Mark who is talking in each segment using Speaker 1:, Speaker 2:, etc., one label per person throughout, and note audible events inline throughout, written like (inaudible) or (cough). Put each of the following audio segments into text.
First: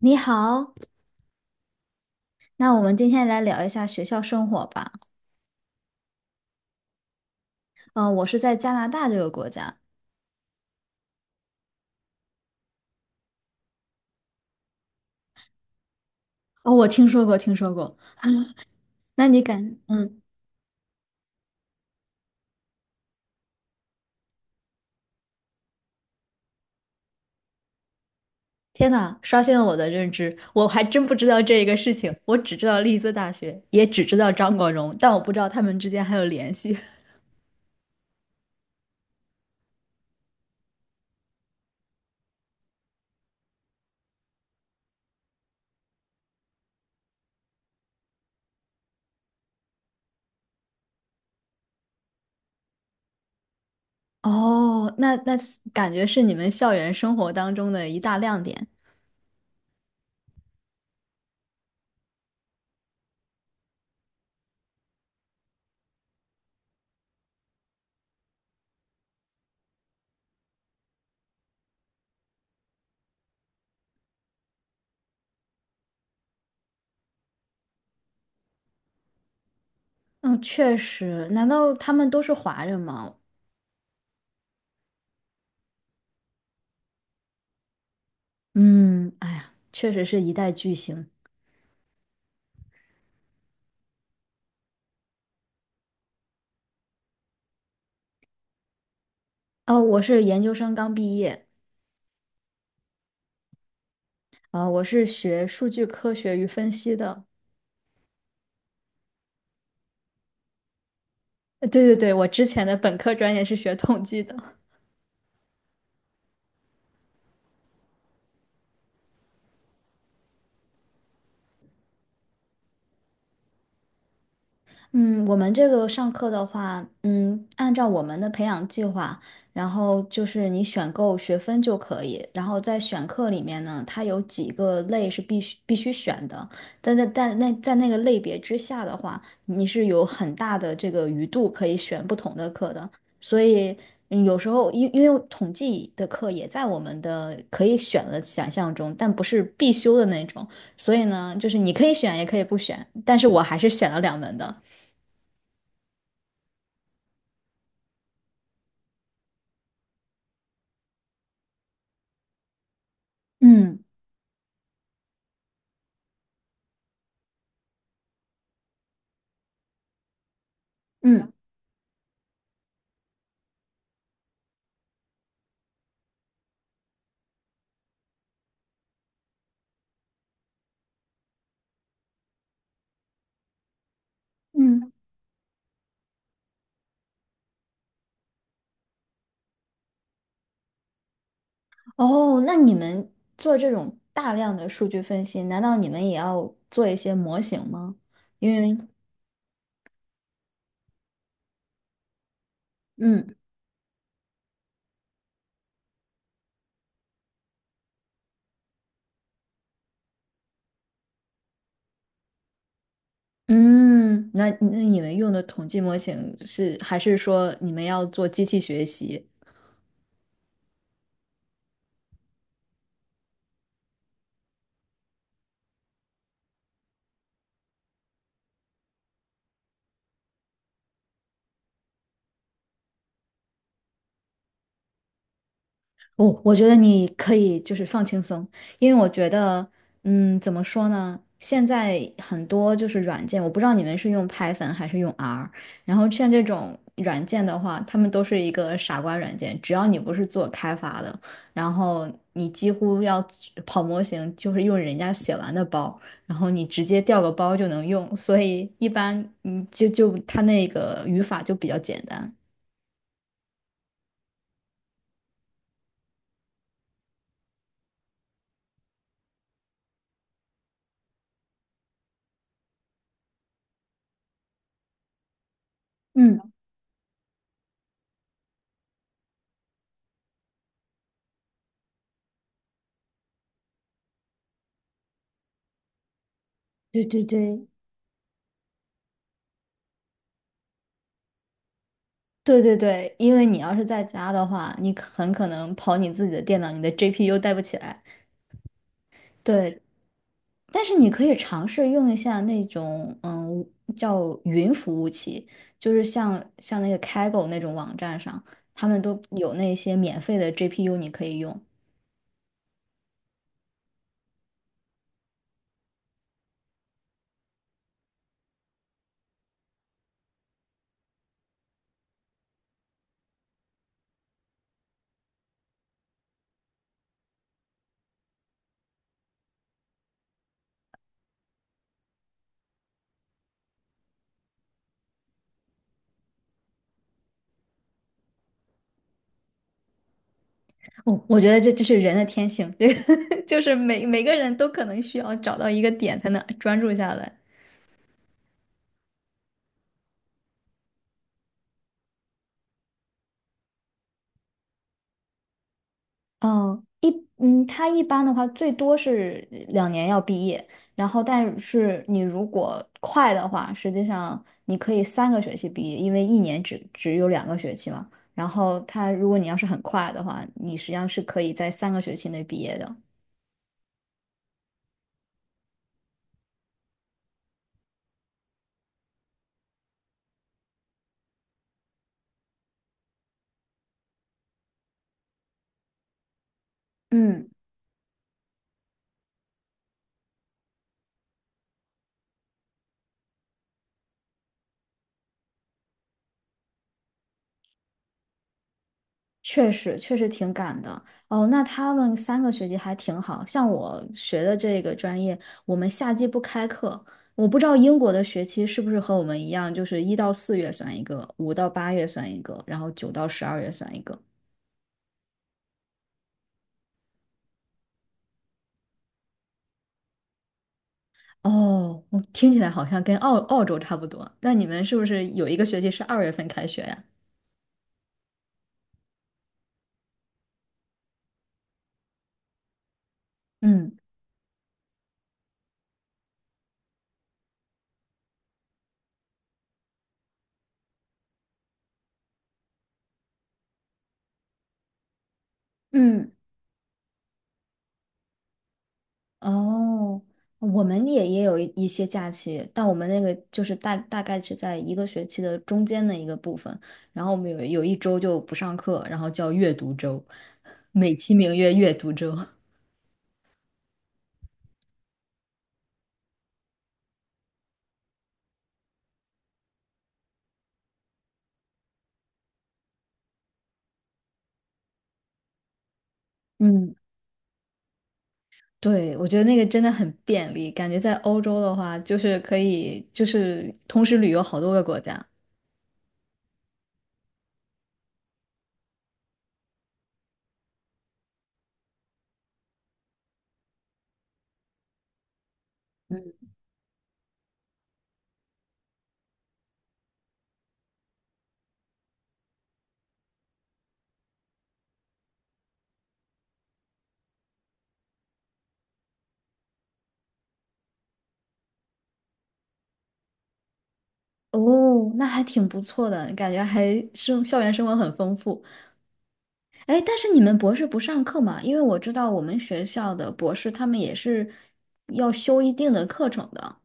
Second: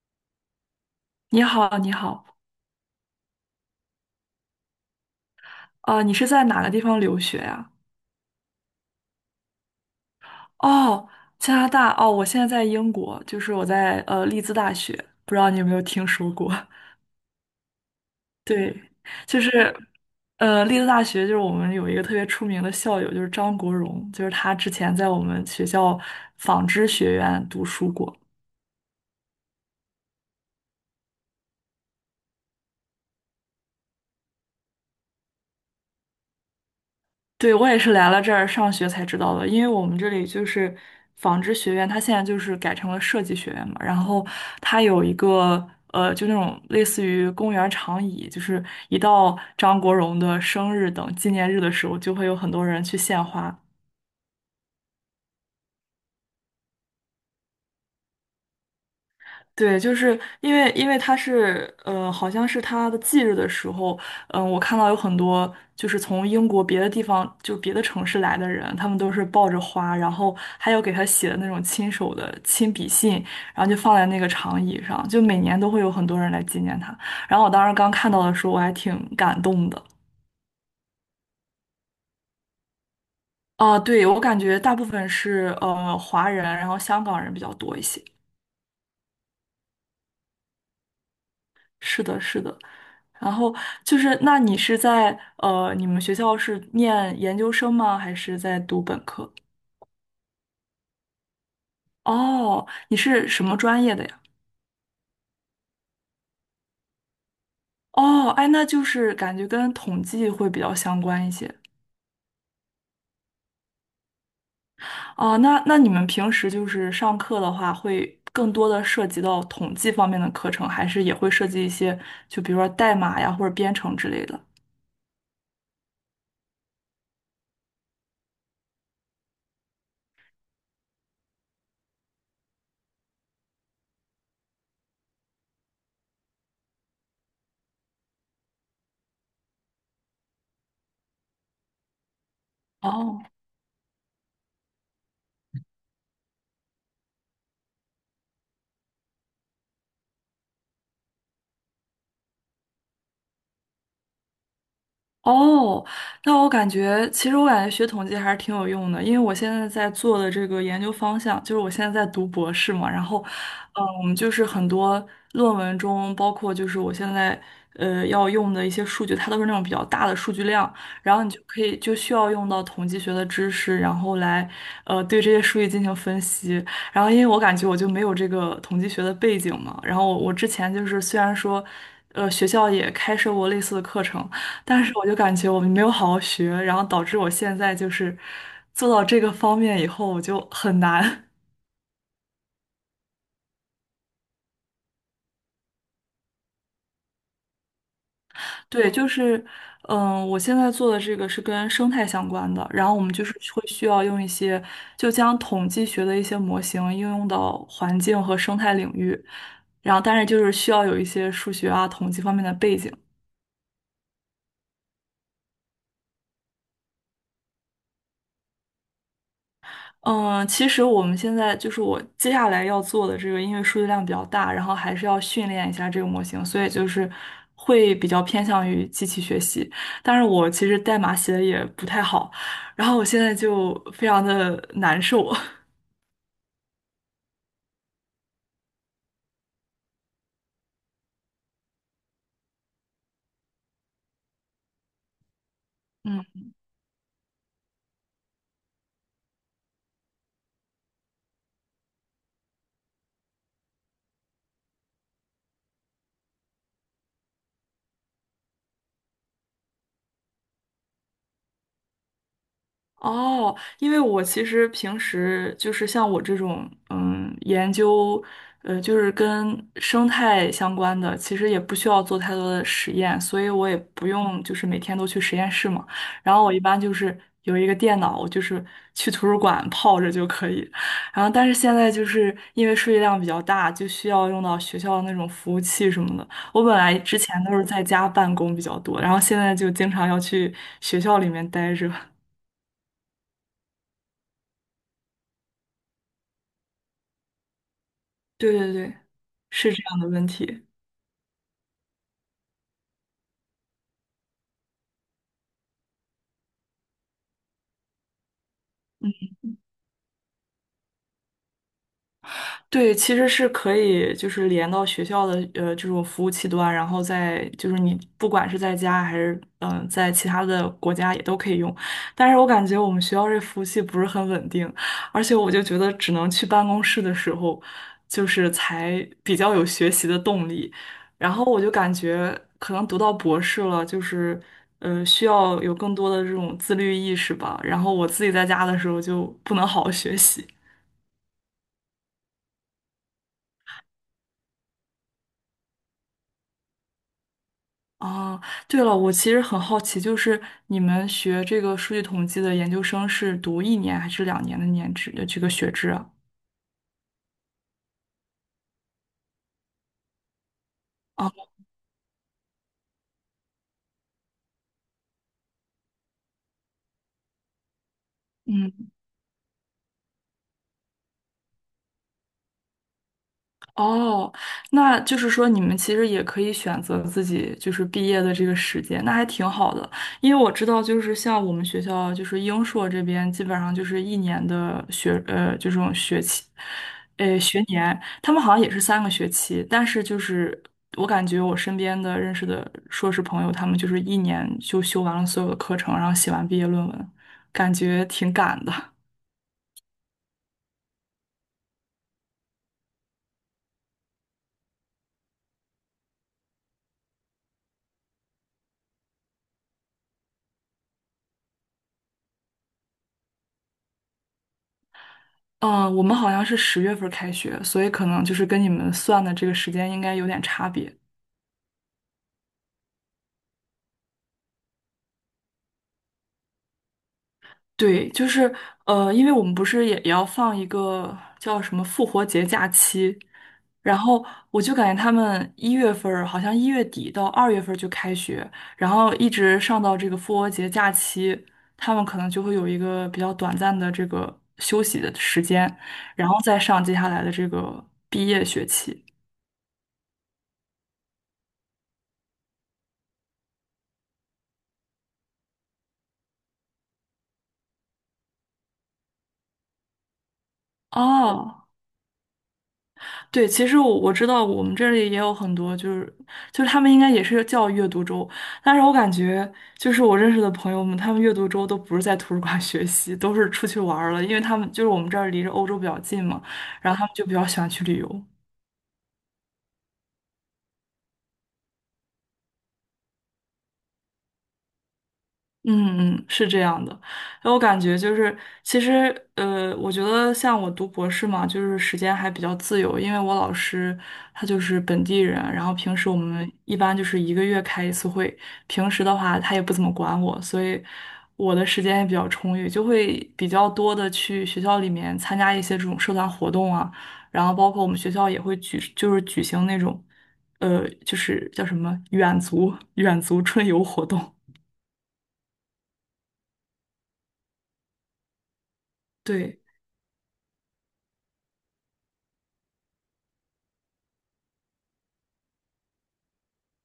Speaker 1: 你好，
Speaker 2: 你好，你好，
Speaker 1: 那我们今天来聊一下学校生活吧。
Speaker 2: 你是在哪个地方留学呀？
Speaker 1: 嗯，我是在加拿大这个国家。
Speaker 2: 哦，加拿大。哦，我现在在英国，就是我在利兹大学，不知道你有没有听说过？
Speaker 1: 哦，我听说过，听说过。
Speaker 2: (laughs) 对，
Speaker 1: 那
Speaker 2: 就
Speaker 1: 你
Speaker 2: 是
Speaker 1: 敢？嗯，
Speaker 2: 利兹大学，就是我们有一个特别出名的校友，就是张国荣，就是他之前在我们学校纺织学院读书过。
Speaker 1: 天呐，刷新了我的认知，我还真不知道这一个事情。我只知道利兹大学，也只知道张国荣，但我不知道他们之间还有联系。
Speaker 2: 对，我也是来了这儿上学才知道的，因为我们这里就是纺织学院，它现在就是改成了设计学院嘛，然后它有一个就那种类似于公园长椅，就是一到张国荣的生日等纪念日的时候，就会有很多人去献花。
Speaker 1: (laughs) 哦，那是感觉是你们校园生活当中的一大亮点。
Speaker 2: 对，就是因为他是好像是他的忌日的时候，我看到有很多就是从英国别的地方，就别的城市来的人，他们都是抱着花，然后还有给他写的那种亲手的亲笔信，然后就放在那个长椅上，就每年都会有很多人来纪念他。然后我当时刚看到的时候，我还挺感动的。
Speaker 1: 嗯，确实。难道他们都是华人吗？
Speaker 2: 对，我感觉大部分是华人，然后香港人比较多一些。
Speaker 1: 嗯，哎呀，确实是一代巨星。
Speaker 2: 是的，是的。然后就是，那你是在呃，你们学校是念研究生吗？还是在读本科？
Speaker 1: 哦，我是研究生刚毕业。
Speaker 2: 哦，你是什么专业的呀？
Speaker 1: 我是学数据科学与分析的。
Speaker 2: 哦，哎，那就是感觉跟统计会比较相关一些。
Speaker 1: (laughs) 对对对，我之前的本科专业是学统计的。
Speaker 2: 哦，那你们平时就是上课的话，会更多的涉及到统计方面的课程，还是也会涉及一些，就比如说代码呀，或者编程之类的？
Speaker 1: 嗯，我们这个上课的话，嗯，按照我们的培养计划，然后就是你选购学分就可以，然后在选课里面呢，它有几个类是必须选的，但在但那在那个类别之下的话，你是有很大的这个余度可以选不同的课的，
Speaker 2: 哦。
Speaker 1: 所以嗯有时候因为统计的课也在我们的可以选的选项中，但不是必修的那种，所以呢，就是你可以选也可以不选，但是我还是选了两门的。
Speaker 2: 哦，那我感觉，其实我感觉学统计还是挺有用的，因为我现在在做的这个研究方向，就是我现在在读博士嘛，然后，
Speaker 1: 嗯
Speaker 2: 就是很多论文中，包括就是我现在要用的一些数据，它都是那种比较大的数据量，然后你
Speaker 1: 嗯
Speaker 2: 就可以就需要用到统计学的知识，然后来对这些数据进行分析。然后因为我感觉我就没有这个统计学的背景嘛，然后我之前就是虽然说，学校也开设过类似的课程。但
Speaker 1: 嗯，
Speaker 2: 是我就感觉我没有好好学，然后导致我现在就是做到这个方面以后，我就很难。
Speaker 1: 哦，那你们做这种大量的数据分析，难道你们也要做一些模型吗？因
Speaker 2: (laughs)
Speaker 1: 为，
Speaker 2: 对，就是，我现在做的这个是跟生态相关的，然后我们就是
Speaker 1: 嗯
Speaker 2: 会需要用一些，就将统计学的一些模型应用到环境和生态领域，然后但是就是需要有一些数学啊、统计方面的背景。
Speaker 1: 嗯，那那你们用的统计模型是，还是说你们要做机器学习？
Speaker 2: 嗯，其实我们现在就是我接下来要做的这个，因为数据量比较大，然后还是要训练一下这个模型，所以就是会比较偏向于机器学习。但是我其实代码写的也不太好，然后我现在就非常的难受。(laughs)
Speaker 1: 我我觉得你可以就是放轻松，因为我觉得，嗯，怎么说呢？现在很多就是软件，我不知道你们是用 Python 还是用 R,然后像这
Speaker 2: 嗯。
Speaker 1: 种软件的话，他们都是一个傻瓜软件，只要你不是做开发的，然后你几乎要跑模型，就是用人家写完的包，然后你直接调个包就能用，所以一般你就它那个语法就比较简单。
Speaker 2: 哦，因为我其实平时就是像我这种，研究，就是跟生态相关的，其实也不需要做太多的实验，所以我也不用就是每天都去实验室嘛。然
Speaker 1: 嗯，
Speaker 2: 后我一般就是有一个电脑，我就是去图书馆泡着就可以。然后但是现在就是因为数据量比较大，就需要用到学校的那种服务器什么的。我本来
Speaker 1: 对
Speaker 2: 之
Speaker 1: 对
Speaker 2: 前都是
Speaker 1: 对，
Speaker 2: 在家办公比较多，然后现在就经常要去学校里面待着。(laughs)
Speaker 1: 对对对，因为你要是在家的话，你很可能跑你自己的电脑，你的 GPU 带不起来。
Speaker 2: 对对对。是
Speaker 1: 对，
Speaker 2: 这样的问题。
Speaker 1: 但是你可以尝试用一下那种叫云服务器，就是像那个 Kaggle 那种网站上，他们都有那些免费的 GPU 你可以用。
Speaker 2: 对，其实是可以，就是连到学校的这种服务器端，然后再就是你不管是在家还是在其他的国家也都可以用，但是我感觉我们学校这服务器不是很稳定，而且我就觉得只能去办公室的时候，就是才比较有学习的动力，然后我就感觉可能读到博士了，就是需要有更多的这种自律意识吧，然后我自己在家的时候就不能好好学习。
Speaker 1: 我我觉得这就是人的天性，这个 (laughs) 就是每个人都可能需要找到一个点才能专注下来。
Speaker 2: 哦，对了，我其实很好奇，就是你们学这个数据统计的研究生是读一年还是2年的年制这个学制啊？
Speaker 1: 嗯，一嗯，他一般的话最多是两年要毕业，然后
Speaker 2: 哦，
Speaker 1: 但是你如果快的话，实际上你可以三个学期毕业，因为一年只有两个学期嘛。然后
Speaker 2: 嗯，
Speaker 1: 他如果你要是很快的话，你实际上是可以在三个学期内毕业的。
Speaker 2: 哦，那就是说你们其实也可以选择自己就是毕业的这个时间，那还挺好的。因为我知道，就是像我们学校，就是英硕这边，基本上就是一年的学，就这种学期，
Speaker 1: 嗯。
Speaker 2: 学年，他们好像也是3个学期，但是就是我感觉我身边的认识的硕士朋友，他们就是一年就修完了所有的课程，然后写完毕业论文，感觉挺赶的。
Speaker 1: 确实，确实挺赶的哦。那他们三个学期还挺好，像我学的这个专业，我们夏季不开课。我不知道英国的学期是不是和我们一样，就是一到四月算一个，五到八月算一个，然后九到十二月算一个。
Speaker 2: 嗯，我们好像是10月份开学，所以可能就是跟你们算的这个时间应该有点差别。
Speaker 1: 哦，我听起来好像跟澳洲差不多。那你们是不是有一个学期是二月份开学呀？
Speaker 2: 对，就是因为我们不是也要放一个叫什么复活节假期，
Speaker 1: 嗯。
Speaker 2: 然后我就感觉他们1月份儿好像1月底到2月份儿就开学，然后一直上到这个复活节假期，他们可能就会有一个比较短暂的这个休息的时间，然
Speaker 1: 嗯。
Speaker 2: 后再上接下来的这个毕业学期。
Speaker 1: 哦，我们也有一些假期，但我们那个就是大概是在一个学期的中间的一个部分，然后我们有一周就不上课，然后叫阅读周，美其名
Speaker 2: 哦，
Speaker 1: 曰阅读周。(laughs)
Speaker 2: 对，其实我知道我们这里也有很多，就是就是他们应该也是叫阅读周，但是我感觉就是我认识的朋友们，他们阅读周都不是在图书馆 (laughs) 学习，都是出去玩儿了，因为他们就是我们这儿离着欧洲比较近嘛，然
Speaker 1: 嗯，
Speaker 2: 后他们就比较喜欢去旅游。
Speaker 1: 对，我觉得那个真的很便利，感觉在欧洲的话，就是可以就是同时旅游好多个国家。
Speaker 2: 嗯嗯，是这样的，然后我感觉就是，其实我觉得像我读博士嘛，就是时间还比较自由，因为我老师他就是本地人，然后平时我们
Speaker 1: 嗯，
Speaker 2: 一般就是1个月开1次会，平时的话他也不怎么管我，所以我的时间也比较充裕，就会比较多的去学校里面参加一些这种社团活动啊，然后包括我们学校也会举，就是举行那种，就是叫什么远足春游活动。(laughs)
Speaker 1: 哦，那还挺不错的，感觉还生校园生活很丰富。
Speaker 2: 对，
Speaker 1: 哎，但是你们博士不上课嘛？因为我知道我们学校的博士他们也是要修一定的课程的。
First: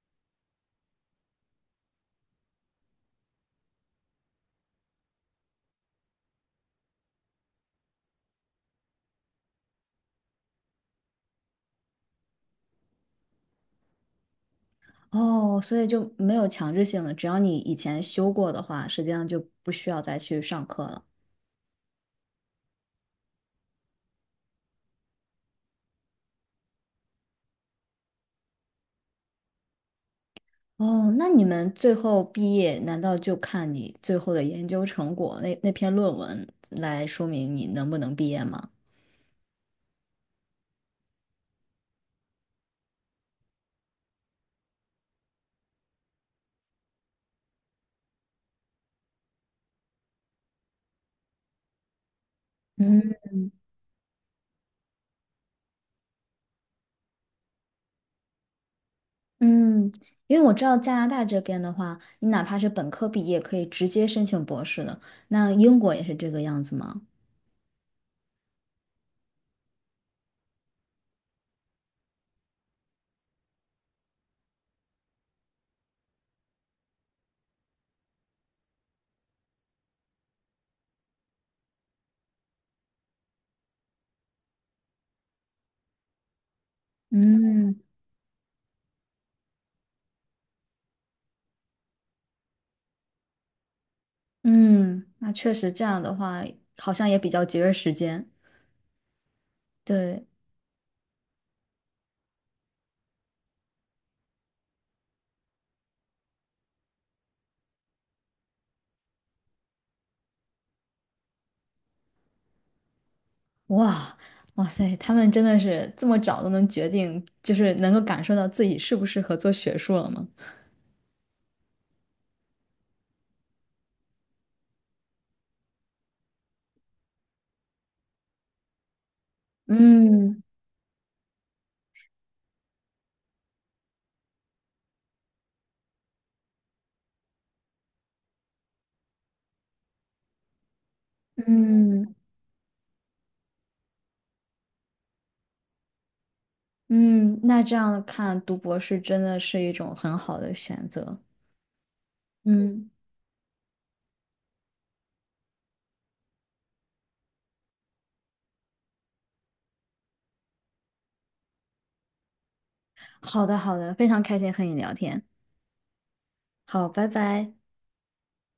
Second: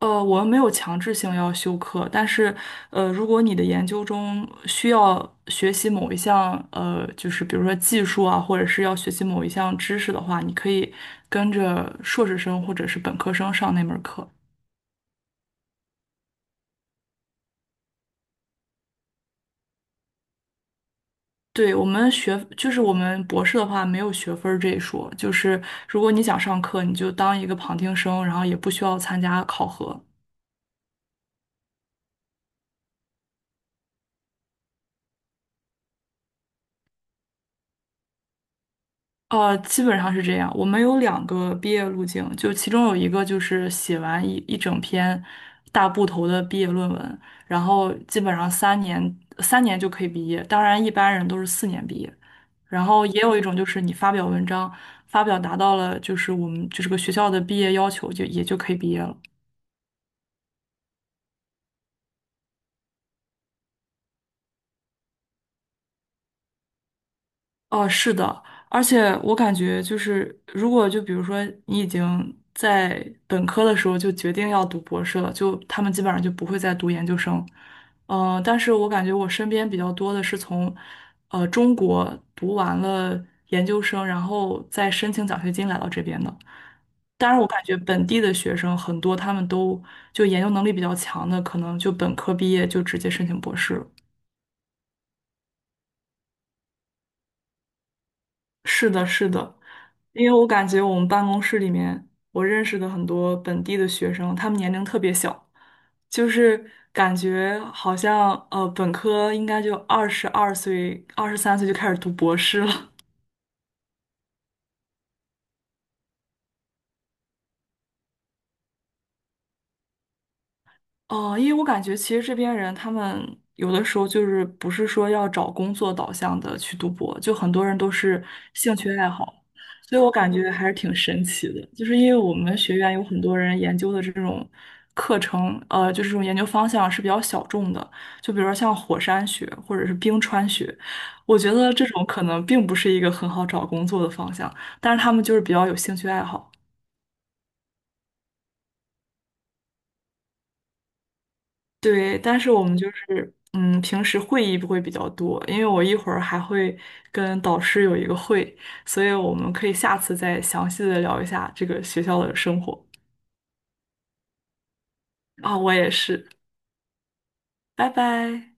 Speaker 2: 我们没有强制性要修课，但是，如果你的研究中需要学习某一项，就是比如说技术啊，或者是要学习某一项知识的话，你可以跟着硕士生或者是本科生上那门课。
Speaker 1: 哦，所以就没有强制性的，只要你以前修过的话，实际上就不需要再去上课了。
Speaker 2: 对，我们学，就是我们博士的话没有学分儿这一说，就是如果你想上课，你就当一个旁听生，然后也不需要参加考核。
Speaker 1: 哦，那你们最后毕业，难道就看你最后的研究成果那篇论文来说明你能不能毕业吗？
Speaker 2: 基本上是这样。我们有2个毕业路径，就其中有一个就是写完一整篇大部头的毕业论文，然后基本上三年三年就可以毕业。当然，一般人都是4年毕业。然后
Speaker 1: 嗯
Speaker 2: 也有一种就是你发表文章，发表达到了就是我们就是个学校的毕业要求，就也就可以毕业了。
Speaker 1: 嗯，因为我知道加拿大这边的话，你哪怕是本科毕业，可以直接申请博士的。那英国也是这个样子吗？
Speaker 2: 哦，是的，而且我感觉就是，如果就比如说你已经在本科的时候就决定要读博士了，就他们基本上就不会再读研究生。但是我感觉我身边比较多的是从，中国读完了研究生，然后再申请奖学金来到这边的。当然，我感觉
Speaker 1: 嗯
Speaker 2: 本地的学生很多，他们都就研究能力比较强的，可能就本科毕业就直接申请博士了。
Speaker 1: 嗯，那确实这样的话，好像也比较节约时间。
Speaker 2: 是的，是的，
Speaker 1: 对，
Speaker 2: 因为我感觉我们办公室里面，我认识的很多本地的学生，他们年龄特别小，就是感觉好像本科应该就22岁、23岁就开始读博士了，
Speaker 1: 哇哇塞，他们真的是这么早都能决定，就是能够感受到自己适不适合做学术了吗？
Speaker 2: 哦，因为我感觉其实这边人他们有的时候就是不是说要找工作导向的去读博，就很多人都是兴趣爱好，所以我感
Speaker 1: 嗯
Speaker 2: 觉还是挺神奇的。就是因为我们学院有很多人研究的这种课程，就是这种研究方向是比较小众的，就比如说像火山学或者是冰川学，我觉得这种
Speaker 1: 嗯
Speaker 2: 可能并不是一个很好找工作的方向，但是他们就是比较有兴趣爱好。
Speaker 1: 嗯，那这样看，读博士真的是一种很好的选择。
Speaker 2: 对，但是我们
Speaker 1: 嗯，
Speaker 2: 就是，平时会议不会比较多，因为我一会儿还会跟导师有一个会，所以我们可以下次再详细的聊一下这个学校的生活。
Speaker 1: 好的好的，非常开心和你聊天。
Speaker 2: 啊，我也是，
Speaker 1: 好，拜拜。
Speaker 2: 拜拜。